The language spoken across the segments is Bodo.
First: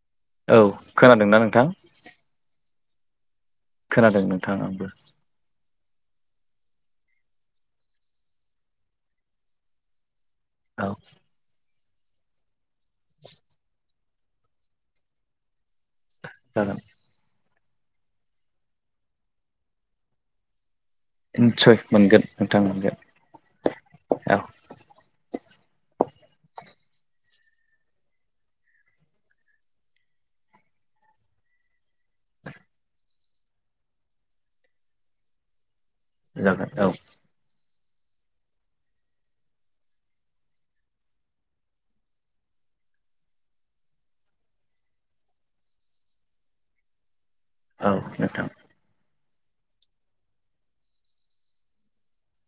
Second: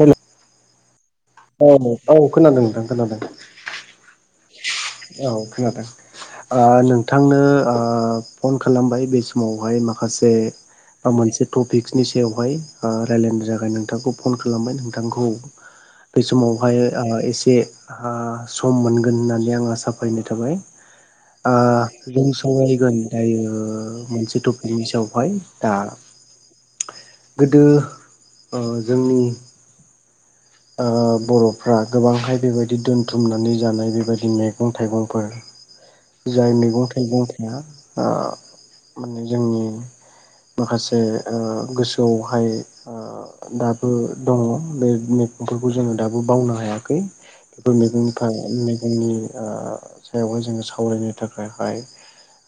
हेल' औ खोनादोंना नोंथां औ औ खोनादों नोंथां खोनादों खोनादों नोंथाङा औ खोनादों। आ नोंथांनो आ फन खालामबाय बे समावहाय माखासे औ बे आं मोनसे टपिकनि सायावहाय ओ रायलायनो जाखाय नोंथांखौ फन खालामबाय नोंथांखौ बे समावहाय जागोन एसे सम मोनगोन होननानै आं आसा फरायनाय थाबाय निस्सय मोनगोन जों नोंथां मोनगोन सावरायगोन दायो औ मोनसे टपिकनि सायावहाय दा गोदो ओ जोंनि ओ बर'फ्रा गोबांहाय बेबायदि दोनथुमनानै जानाय बेबायदि मैगं थाइगंफोर जाय जागोन औ मैगं थाइगं थाया आ माने जोंनि । माखासे गोसोआवहाय दाबो दङ बे मैगंफोरखौ जोङो दाबो बावनो हायाखै [unintelligible] औ नोंथां मैगंनि आ सायावहाय जोङो सावरायनो थाखायहाय ।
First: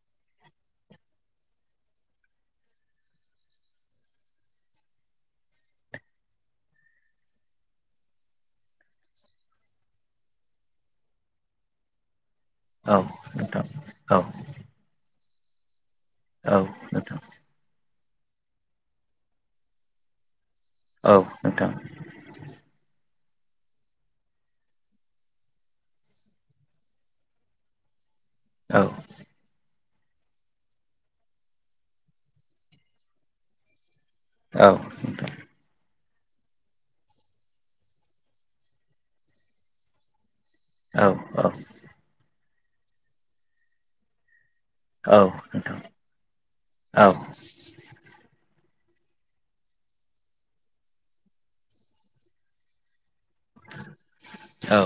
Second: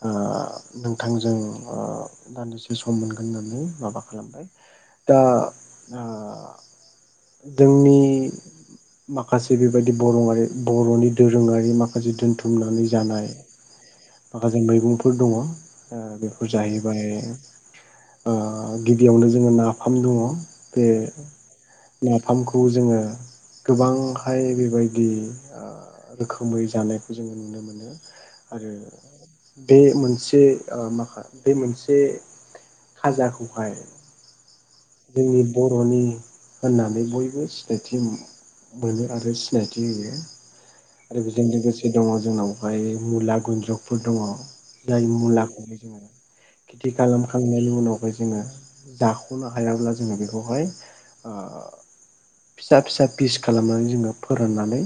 ओ नोंथांजों ओदान्दिसे सम मोनगोन होननानै माबा खालामबाय दा ओ जोंनि माखासे बेबायदि बर'आरि बर'नि दोरोङारि माखासे दोनथुम थुमनानै औ जानाय नोंथां औ माखासे मैगंफोर दङ ओ बेखौ जाहैबाय नोंथां ओ गिबियावनो जोङो नाफाम दङ । बे औ नोंथां नाफामखौ जोङो । गोबांहाय बेबायदि आ रोखोमै जानायखौ जोङो नुनो मोनो । आरो औ बे मोन से ओ माखा बे मोनसे खाजाखौहाय औ जोंनि बर'नि होननानै बयबो सिनायथिमो बोनो आरो सिनायथि [unintelligible] आरो औ औ नोंथां औ नोंथां औ नोंथां औ नोंथां औ नोंथां औ बिजों लोगोसे दङ जोंनावहाय मुला गुुन्द्रुगफोर दङ जाय मुलाखौहाय नोंथां जोङो खेथि औ नोंथां औ नोंथां खालामखांनायनि उनावहाय जोङो जाख'नो हायाब्ला जोङो बेखौहाय ओ फिसा-फिसा पिस खालामनानै जोङो फोराननानै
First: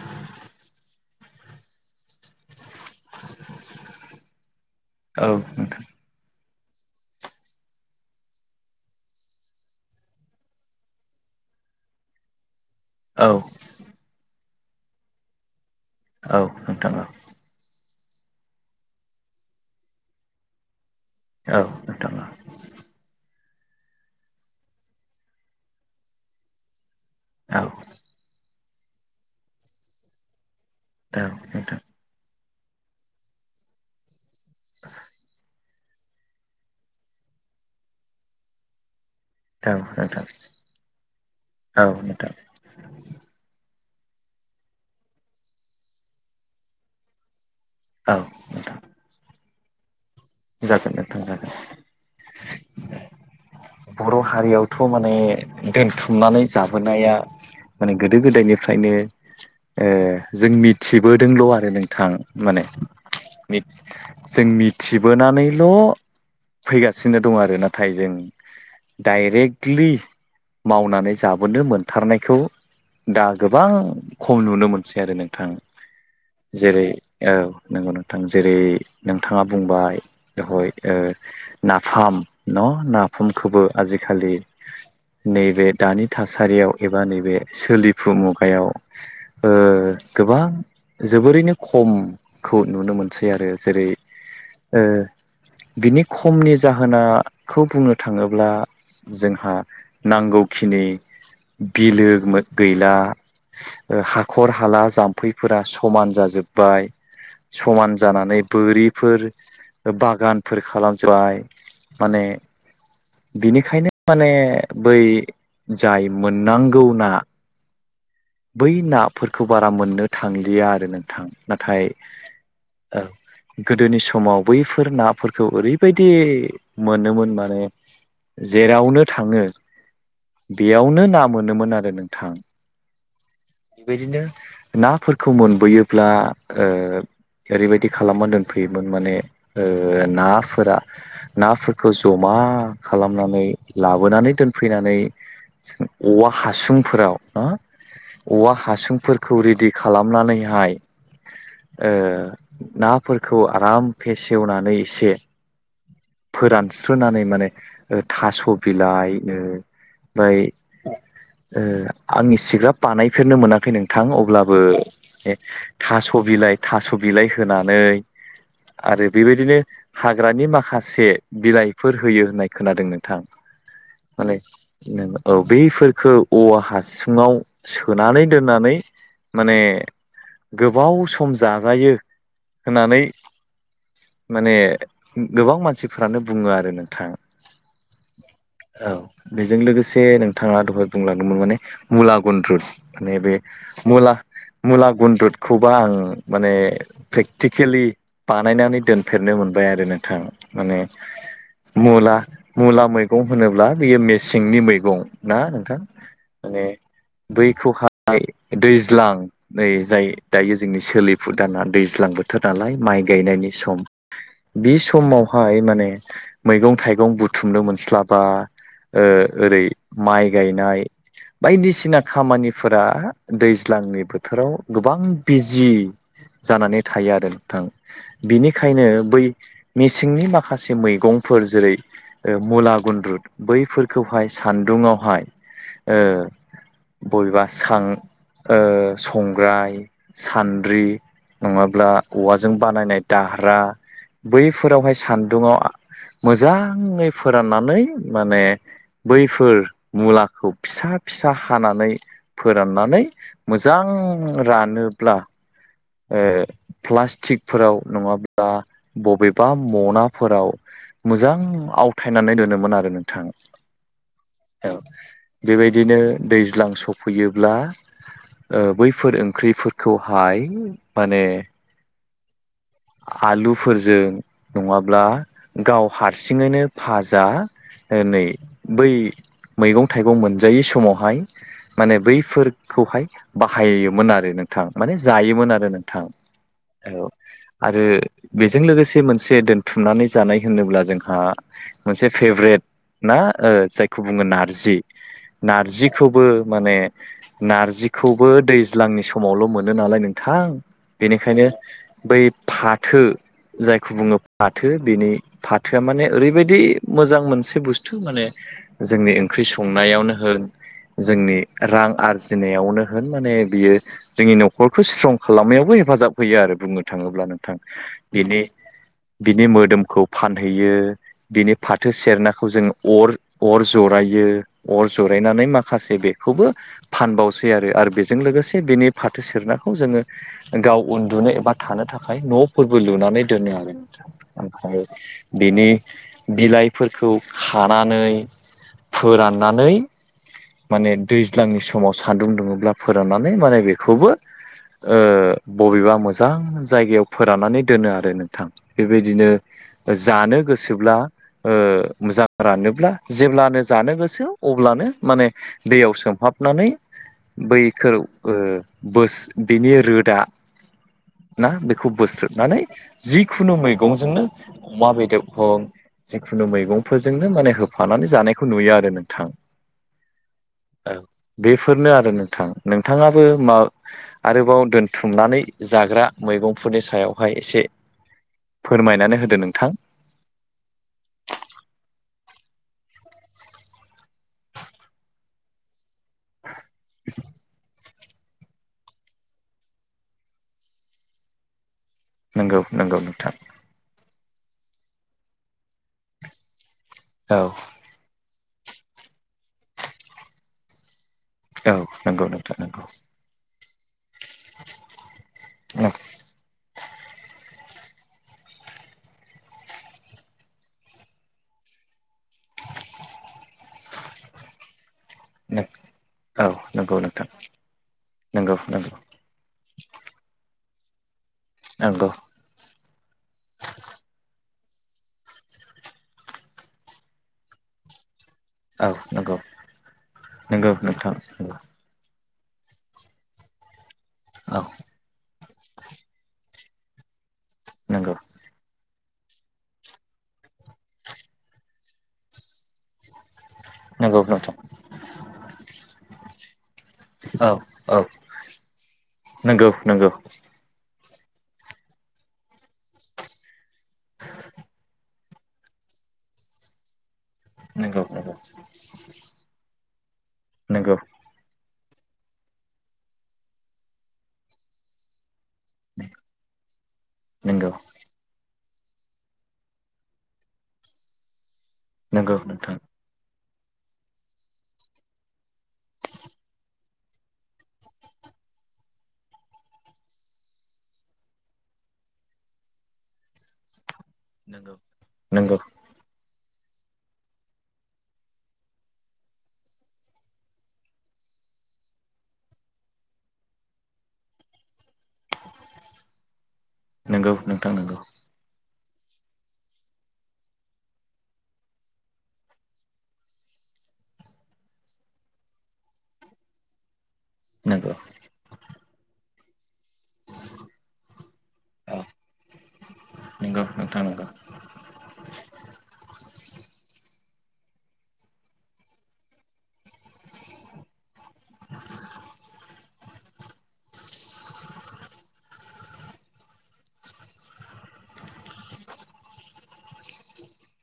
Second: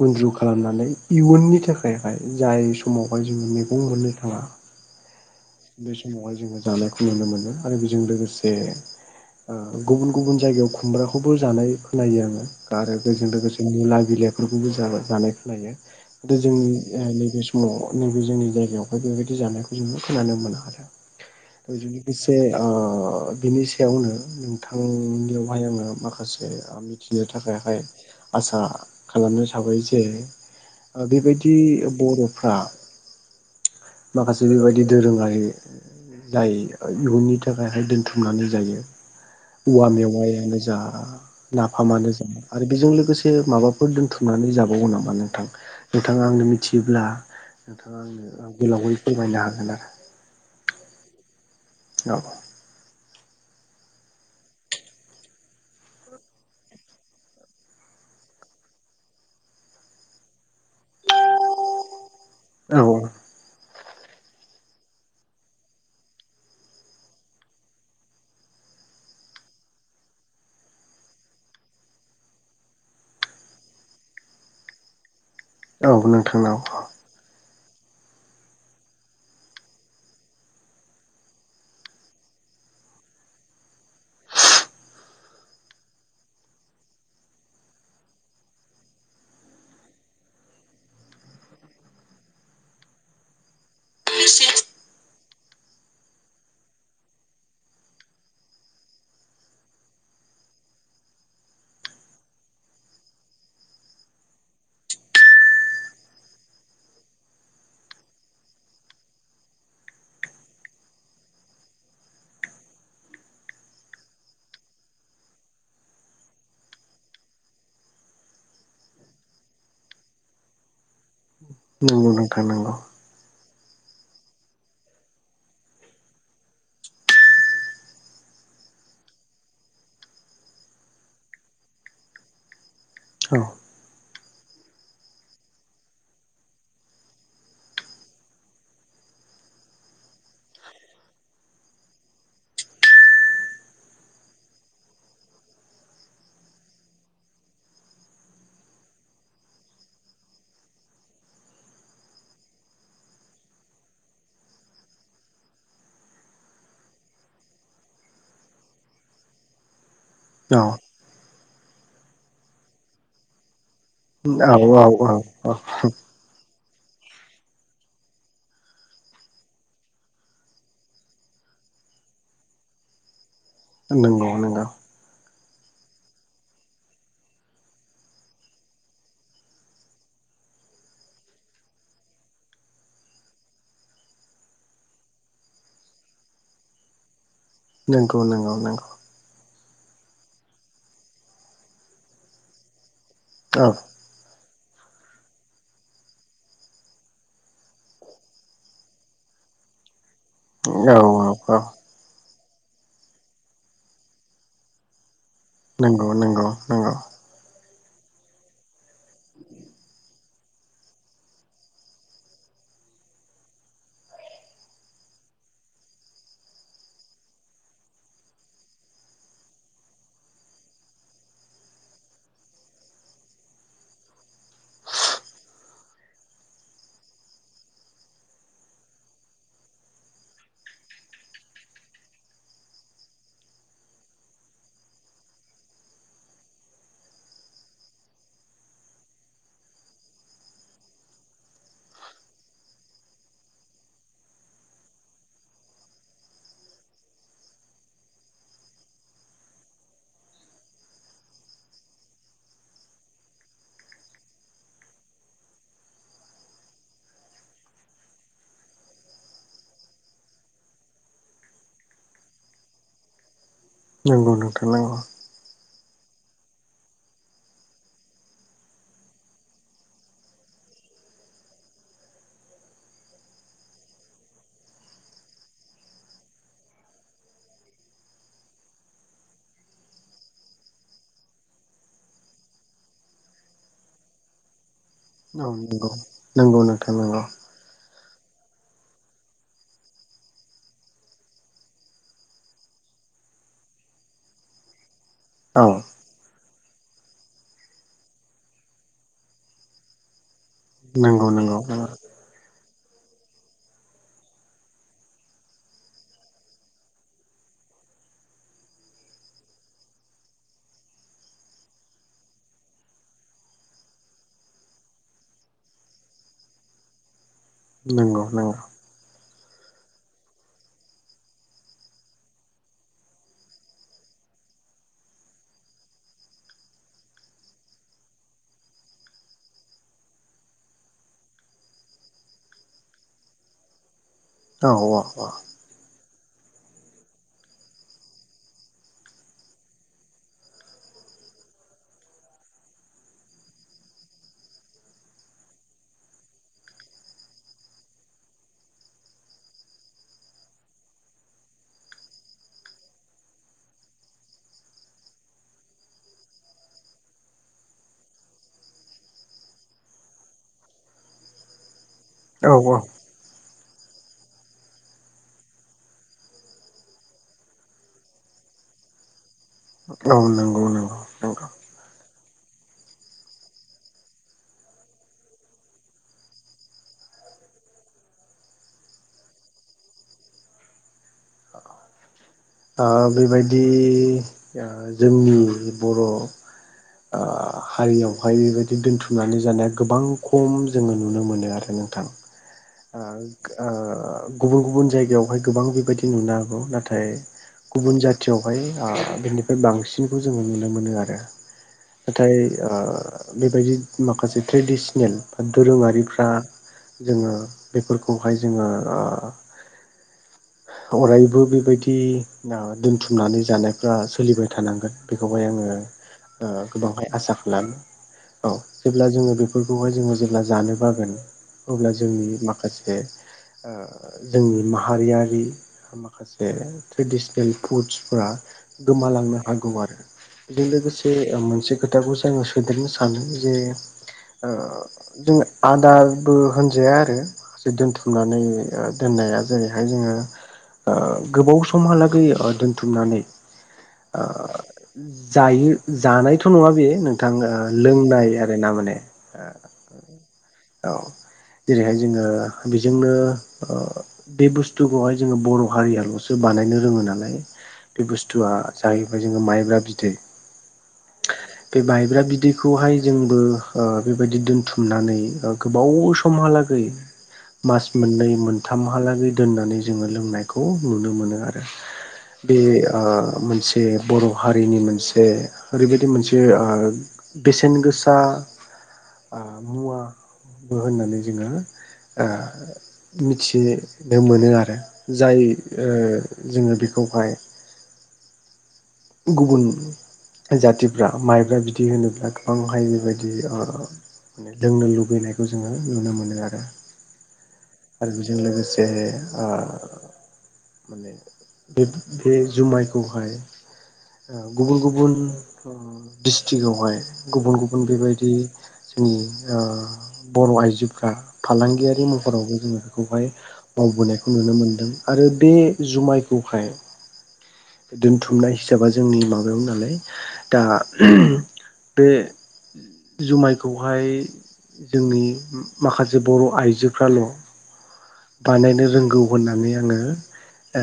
गुन्द्रु खालामनानै इयुननि थाखाय जाय समावहाय जोङो मैगं मोननो थाङा बे समावहाय जोङो जानायखौ नुनो मोनो आरो बिजों लोगोसे । ओ गुबुन-गुबुन जायगायाव खुमब्राखौबो जानाय खोनायो आङो । आरो बेजों लोगोसे निला बिलाइफोरखौबो जाय जानाय खखलायो जोंनि नैबे समाव नैबे जोंनि जायगायावहाय बेबायदि जानायखौ जोङो [unintelligible] बिनि सायावनो नोंथांनियावहाय आङो माखासे थियो थाखायहाय आसा खालामनो साबै जे ओ बेबायथि बर'फ्रा माखासे बेबायदि दोरोङारि जाय [unintelligible] इयुननि थाखायहाय दोनथुमनानै जायो । औवा मेवायानो जा नाफामानो जा आरो बेजों लोगोसे माबा बे दोनथुमनानै जाबावगौ नामा नोंथां नोंथाङा आंनो मिथियोब्ला नोंथाङा आंनो गोलावै फोरमायनो हागोन आरो जागोन जाथों जागोन औ बर' हारियावथ' माने दोनथुमनानै जाबोनाया माने गोदो गोदायनिफ्रायनो ओ जोंनि । थिबोदोंल' आरो नोंथां माने औ मि जोंनि थिबोनानैल' फैगासिनो दङ आरो नाथाय जों डाइरेक्टलि । मावनानै जाबोनो मोनथारनायखौ दा गोबां खम नुनो मोनसै आरो नों थां औ औ नोंथांनाव जेरै औ नंगौ नोंथां जेरै नोंथाङा बुंबाय दहय ओ नाफाम न' ना भुमखौबो आजिखालि नैबे दानि थासारियाव एबा नैबे सोलिफु मुगायाव ओ गोबां जोबोरैनो खमखौ नुनो मोनसै आरो जेरै ओ [unintelligible] बिनि खमनि जाहोनाखौ बुङो थाङोब्ला जोंहा नांगौखिनि । बिलो मो गैला ओ हाखर हाला जाम्फैफोरा समान जाजोब्बाय । समान जानानै बोरिफोर बागानफोर खालामजोबबाय माने बिनिखायनो माने बै जाय मोननांगौना । बै नाफोरखौ बारा मोननो थांलिया आरो नोंथां नाथाय नंगौ नोंथां नंगौ औ गोदोनि समाव बैफोर नाफोरखौ ओरैबायदि मोनोमोन माने । जेरावनो थाङो बेयावनो ना मोनोमोन आरो नोंथां । औ । बेदिनो नाफोरखौ मोनबोयोब्ला ओ । ओरैबायदि खालामना दोनफैयोमोन माने नाफोरा नाफोरखौ जमा खालामनानै लाबोनानै दोनफैनानै औवा हासुंफोराव हो । औवा हासुंफोरखौ रेडि खालामनानैहाय । ओ नाफोरखौ आराम फेसेवनानै एसे फोरानस्रोनानै माने । थास' बिलाइ ओमफ्राय ओ आं इसिग्राब बानायफेरनो मोनाखै नों। थां अब्लाबो औ औ ए औ थास' बिलाइ थास' बिलाइ होनानै । आरो बेबायदिनो हाग्रानि माखासे बिलाइफोर होयो होननाय खोनादों नोंथां नंगौ मालै नंगौ नों औ बैफोरखो औवा हासुङाव सोनानै दोननानै माने गोबाव सम जाजायो होननानै । माने गोबां मानसिफोरानो बुङो आरो नोंथां। नंगौ नंगौ नंगौ। जों लोगोसे नोंथाङा दहाय बुंलांदोंमोन माने मुला गनद्रुद मान बे औ मला । मुला गुन्द्रुदखौबा आं माने प्रेक्टिकेलि बानायनानै दोनफेरनो मोनबाय आरो नों थां माने औ औ मुला मुला मैगं होनोब्ला बियो मेसेंनि मैगं ना नोंथां नंगौ नंगौ माने नंगौ दबै खहा दैज्लां नै जाय दायो जोंनि सोलिफु दाना दैज्लां बोथोर नालाय म माय गायनायनि बिावहाय म मैं थाइं बिगं बुथुमनो मोनस्लाबा ओरै माइ गायनाय बायदिसिना खामानिफोरा दैज्लांनि बोथोराव गोबां बिजि। जानानै थायो आरो नोंथां। बिनिखायनो बै मेसेंनि माखासे मैगंफोर जेरै मुला गुन्द्रुद बैफोरखौहाय सान्दुंआवहाय ओ बबेबा सां संग्राय सान्द्रि नङाब्ला औवाजों बानायनाय दाह्रा बैफोरावहाय सान्दुङाव मोजा मोजाङै फोराननानै माने बैफोर मुलाखौ फिसा फिसा हाना नै फोराननानै मोजां रानोब्ला। ओ प्लास्टिकफोराव नङाब्ला बबेबा मनाफोराव मोजां आवथायनानै दोनोमोन आरो नोंथां। नोंगौ नोंथां नांगौ। बिदिनो दैज्लां सफैयोब्ला ओ बैफोर ओंख्रैफोरखौहाय माने आलुफोरजों नङाब्ला गाव हारसिङैनो फाजा ओ नै बै मैगं थाइगं मोनजायै समावहाय माने बैफोरखौहाय बाहायोमोन आरो नोंथांा माने औ जायोमोन आरो नोंथां नंगौ नंगौ नोंथां औ नंगौ आरो बेजों लोगोसे मोनसे दोनथुमनानै जानाय होनोब्ला जोंहा मोनसे फेभ्रेट ना जायखौ बुङो नारजि औ नारजिखौबो माने नारजिखौबो दैज्लांनि समावल' मोनो नालाय नोंथां। नंगौ बेनिखायनो नंगौ बै फा थो जायखौ बुङो फाथो बेनि फाथोआ माने ओरैबायदि मोजां मोनसे बुस्थु माने जोंनि ओंख्रि संनायावनो होन जोंनि रां आरजिनायावनो होन माने बियो जोंनि न'खरखौ स्ट्रं खालामनायावबो हेफाजाब होयो आरो बुंनो थाङोब्लानो। थां नंगौ बिनि नंगौ बिनि मोदोमखौ फानहैयो। बिनि फाथो सेरनाखौ जोङो अर अर जरायो अर जरायनानै माखासे बेखौबो फानबावसै आरो बेजों लोगोसे बेनि फाथो सेरनाखौ जोङो गाव उल उन्दुनो एबा थानो थाखाय न'फोरबो लुनानै दोनो आरो औ ओमफ्राय बेनि बिलाइफोरखौ खानानै फोराननानै माने दैज्लांनि समाव सान्दुं दुङोब्ला फोराननानै माने बेखौबो ओ बबेबा मोजां जायगायाव फोराननानै दोनो आरो नोंथां बेबायदिनो ओजानो गोसो मोजां रानोब्ला जेब्लानो जानो गोसो अब्लानो माने दैयाव सोमहाबनानै बैखौ ओ बोस बेनि रोदा ना बे खौ औ बोस्रोदनानै जिखुनु मैगंजोंनो अमा बेदर हं जिखुनु मैगंफोरजोंनो माने होफानानै जानायखौ नुयो आरो नोंथां औ नंगौ ओ नंगौ नंगौ बेफोरनो आरो नो नोंथां नोंथाङाबो आरोबाव दोनथुमनानै जाग्रा मैगंफोरनि सायावहाय एसे फोरमायनानै होदो नोंथां बेबायदि जोंनि बर' आ हारियाव बेवहाय बेबायदि दोनथुमनानै जानाया गोबां खम जोङो नुनो मोनो आरो न थां नंगौ नंगौ नोंथां आगो ओ गुबुन गुबुन जायगायावहाय गोबां बेबायदि नुनो हागौ नाथाय औ गुबुन जाथियाव बेवहाय बिनिफ्राय बांसिनखौ जोङो नुनो मोनो आरो औ नंगौ मथाय नोंथां नंगौ बेदि माखासे ट्रेडिसनेल बा औ दोरोङारिफ्रा जोङो बेफोरखौहाय जोङो ओ अरायबो बेबायदि औ दोनथुमनानै जानायफ्रा सोलिबाय थानांगोन बेखौहाय आङो नंगौ गोबांहाय नोंथां आसा खालामो औ नंगौ नंगौ जेब्ला जोङो बे फोरखौहाय जोङो जेब्ला जानो बागोन अब्ला नंगौ जोंनि माखासे ओ जोंनि माहारियारि माखासे ट्रेडिसनेल फुडसफोरा औ गोमालांनो नंगौ हागौ आरो दे नंगौ लोगोसे नोंथां ओम नंगौ मोनसे खोथाखौसो ओं सोदेरनो सानो जे ओ औ जोंनो आदारबो होन जाया आरो नंगौ दोनथुमनानै ओ दोननाया जेरैहाय जोङो ओ गोबाव समहालागै ओ दोन्थुमनानै नंगौ ओ नोंथां जायो जानायथ' नुवा बे नोंथां औ औ लोंनाय आरो ना माने नंगौ नंगौ जेरैहाय जोङो बेजोंनो बे बुस्थुखौहाय जोङो बर' हारियाल'सो बानायनो रोङो नालाय नंगौ बे नंगौ बुस्थुआ जाहैबाय जोङो माइब्रा बिदै नोंगौ बे मायब्रा बिदैखौहाय जोंबो बेबायदि दोनथुमनानै गोबाव समहालाै नंगौ माच मोननै मोन मोनथामहालागै दोननानै जोङो लोंनायखौ नुनो मोनो आरो नंगौ बे नोंथां आं मोन से बर' हारिनि मोनसे ओरैबायदि मोनसे ओ बेसेन गोसा आ मुवा होननानै जोङो मिथि बेव मोनो नंगौ आरो जाय नंगौ ओ जोङो बेखौहाय गुबुन जाथिफ्रा माइब्रा बिदै होनोब्ला गोबांहाय बेबायदि ओ लोंनो लुबैयो लुबैनायखौ जोङो नुनो मोनो आरो नंगौ नोंथां नंगौ आरो बेजों लोगोसे ए आ बेब बे जुमायखौहाय गुबुन गुबुन डिस्ट्रिकआवहाय गुबुन गुबुन नंगौ बेबायदि दि ओ बर' आइजोफोरा औ फालांगियारि महरावबो जोङो बेखौहाय नंगौ नोंथां नंगौ मावबोनायखौ नुनो मोन्दों। आरो बे जुमाय औ हायो दोनथुमनाय हिसाबा जोंनि माबायाव नालाय दा [unintelligible] बे जुमायखौहाय जोंनि माखासे बर' आइजोफ्राल' बानायनो रोंगौ होननानै आङो ओ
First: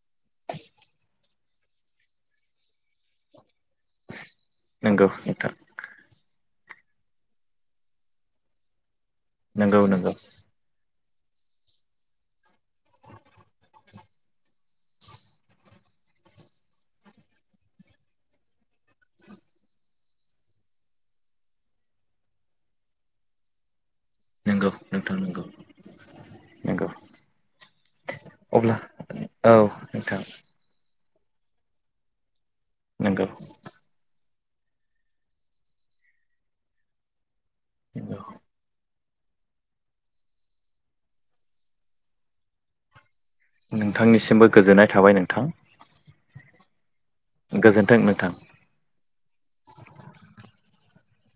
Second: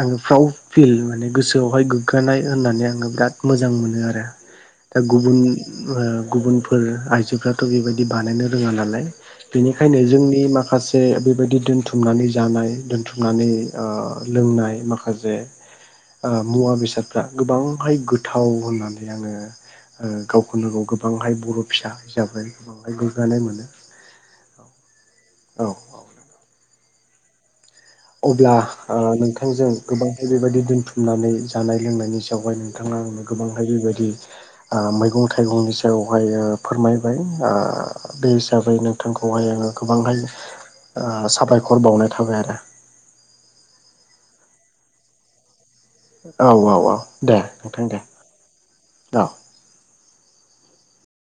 आङो प्राउड फिल माने गोसोआव बहाय गोग्गानाय होननानै आङो बिराद मोजां मोनो आरो ।दा नंगौ नोंथां गुबुननि ओ गुबुनफोर आइजोफ्राथ' बेबायदि बानायनो रोङा नालाय। नंगौ नंगौ बेनिखायनो जोंनि माखासे से बेबायदि दोनथुमनानै जानाय दोनथुमनानै ओ लोंनाय माखासे ओ मुवा बेसादफ्रा गोबांहाय गोथाव होननानै आङो ओ गावखौनो गाव गोबांहाय बर' फिसा हिसाबै बांद्राय गोग्गानो मोनो। नोंगौ नोंथां नोंगौ। औ अब्ला ओ औ नोंथांजों नोंथां गोबांहाय बेबायदि दोनथुम नानै जानाय लोंनायनि सायावहाय नोंथाङा आंनो नंगौ गोबांहाय बेबायदि ओ मैगं थाइगंनि सायाव खौहाय फोरमायबाय दा नंगौ बे हिसाबै नोंथांखौहाय आङो गोबांहाय ओ साबायखर बावनाय थाबाय आरो। नोंथांनिसिमबो गोजोननाय थाबाय नोंथां। औ औ औ दे नोंथां दे। औ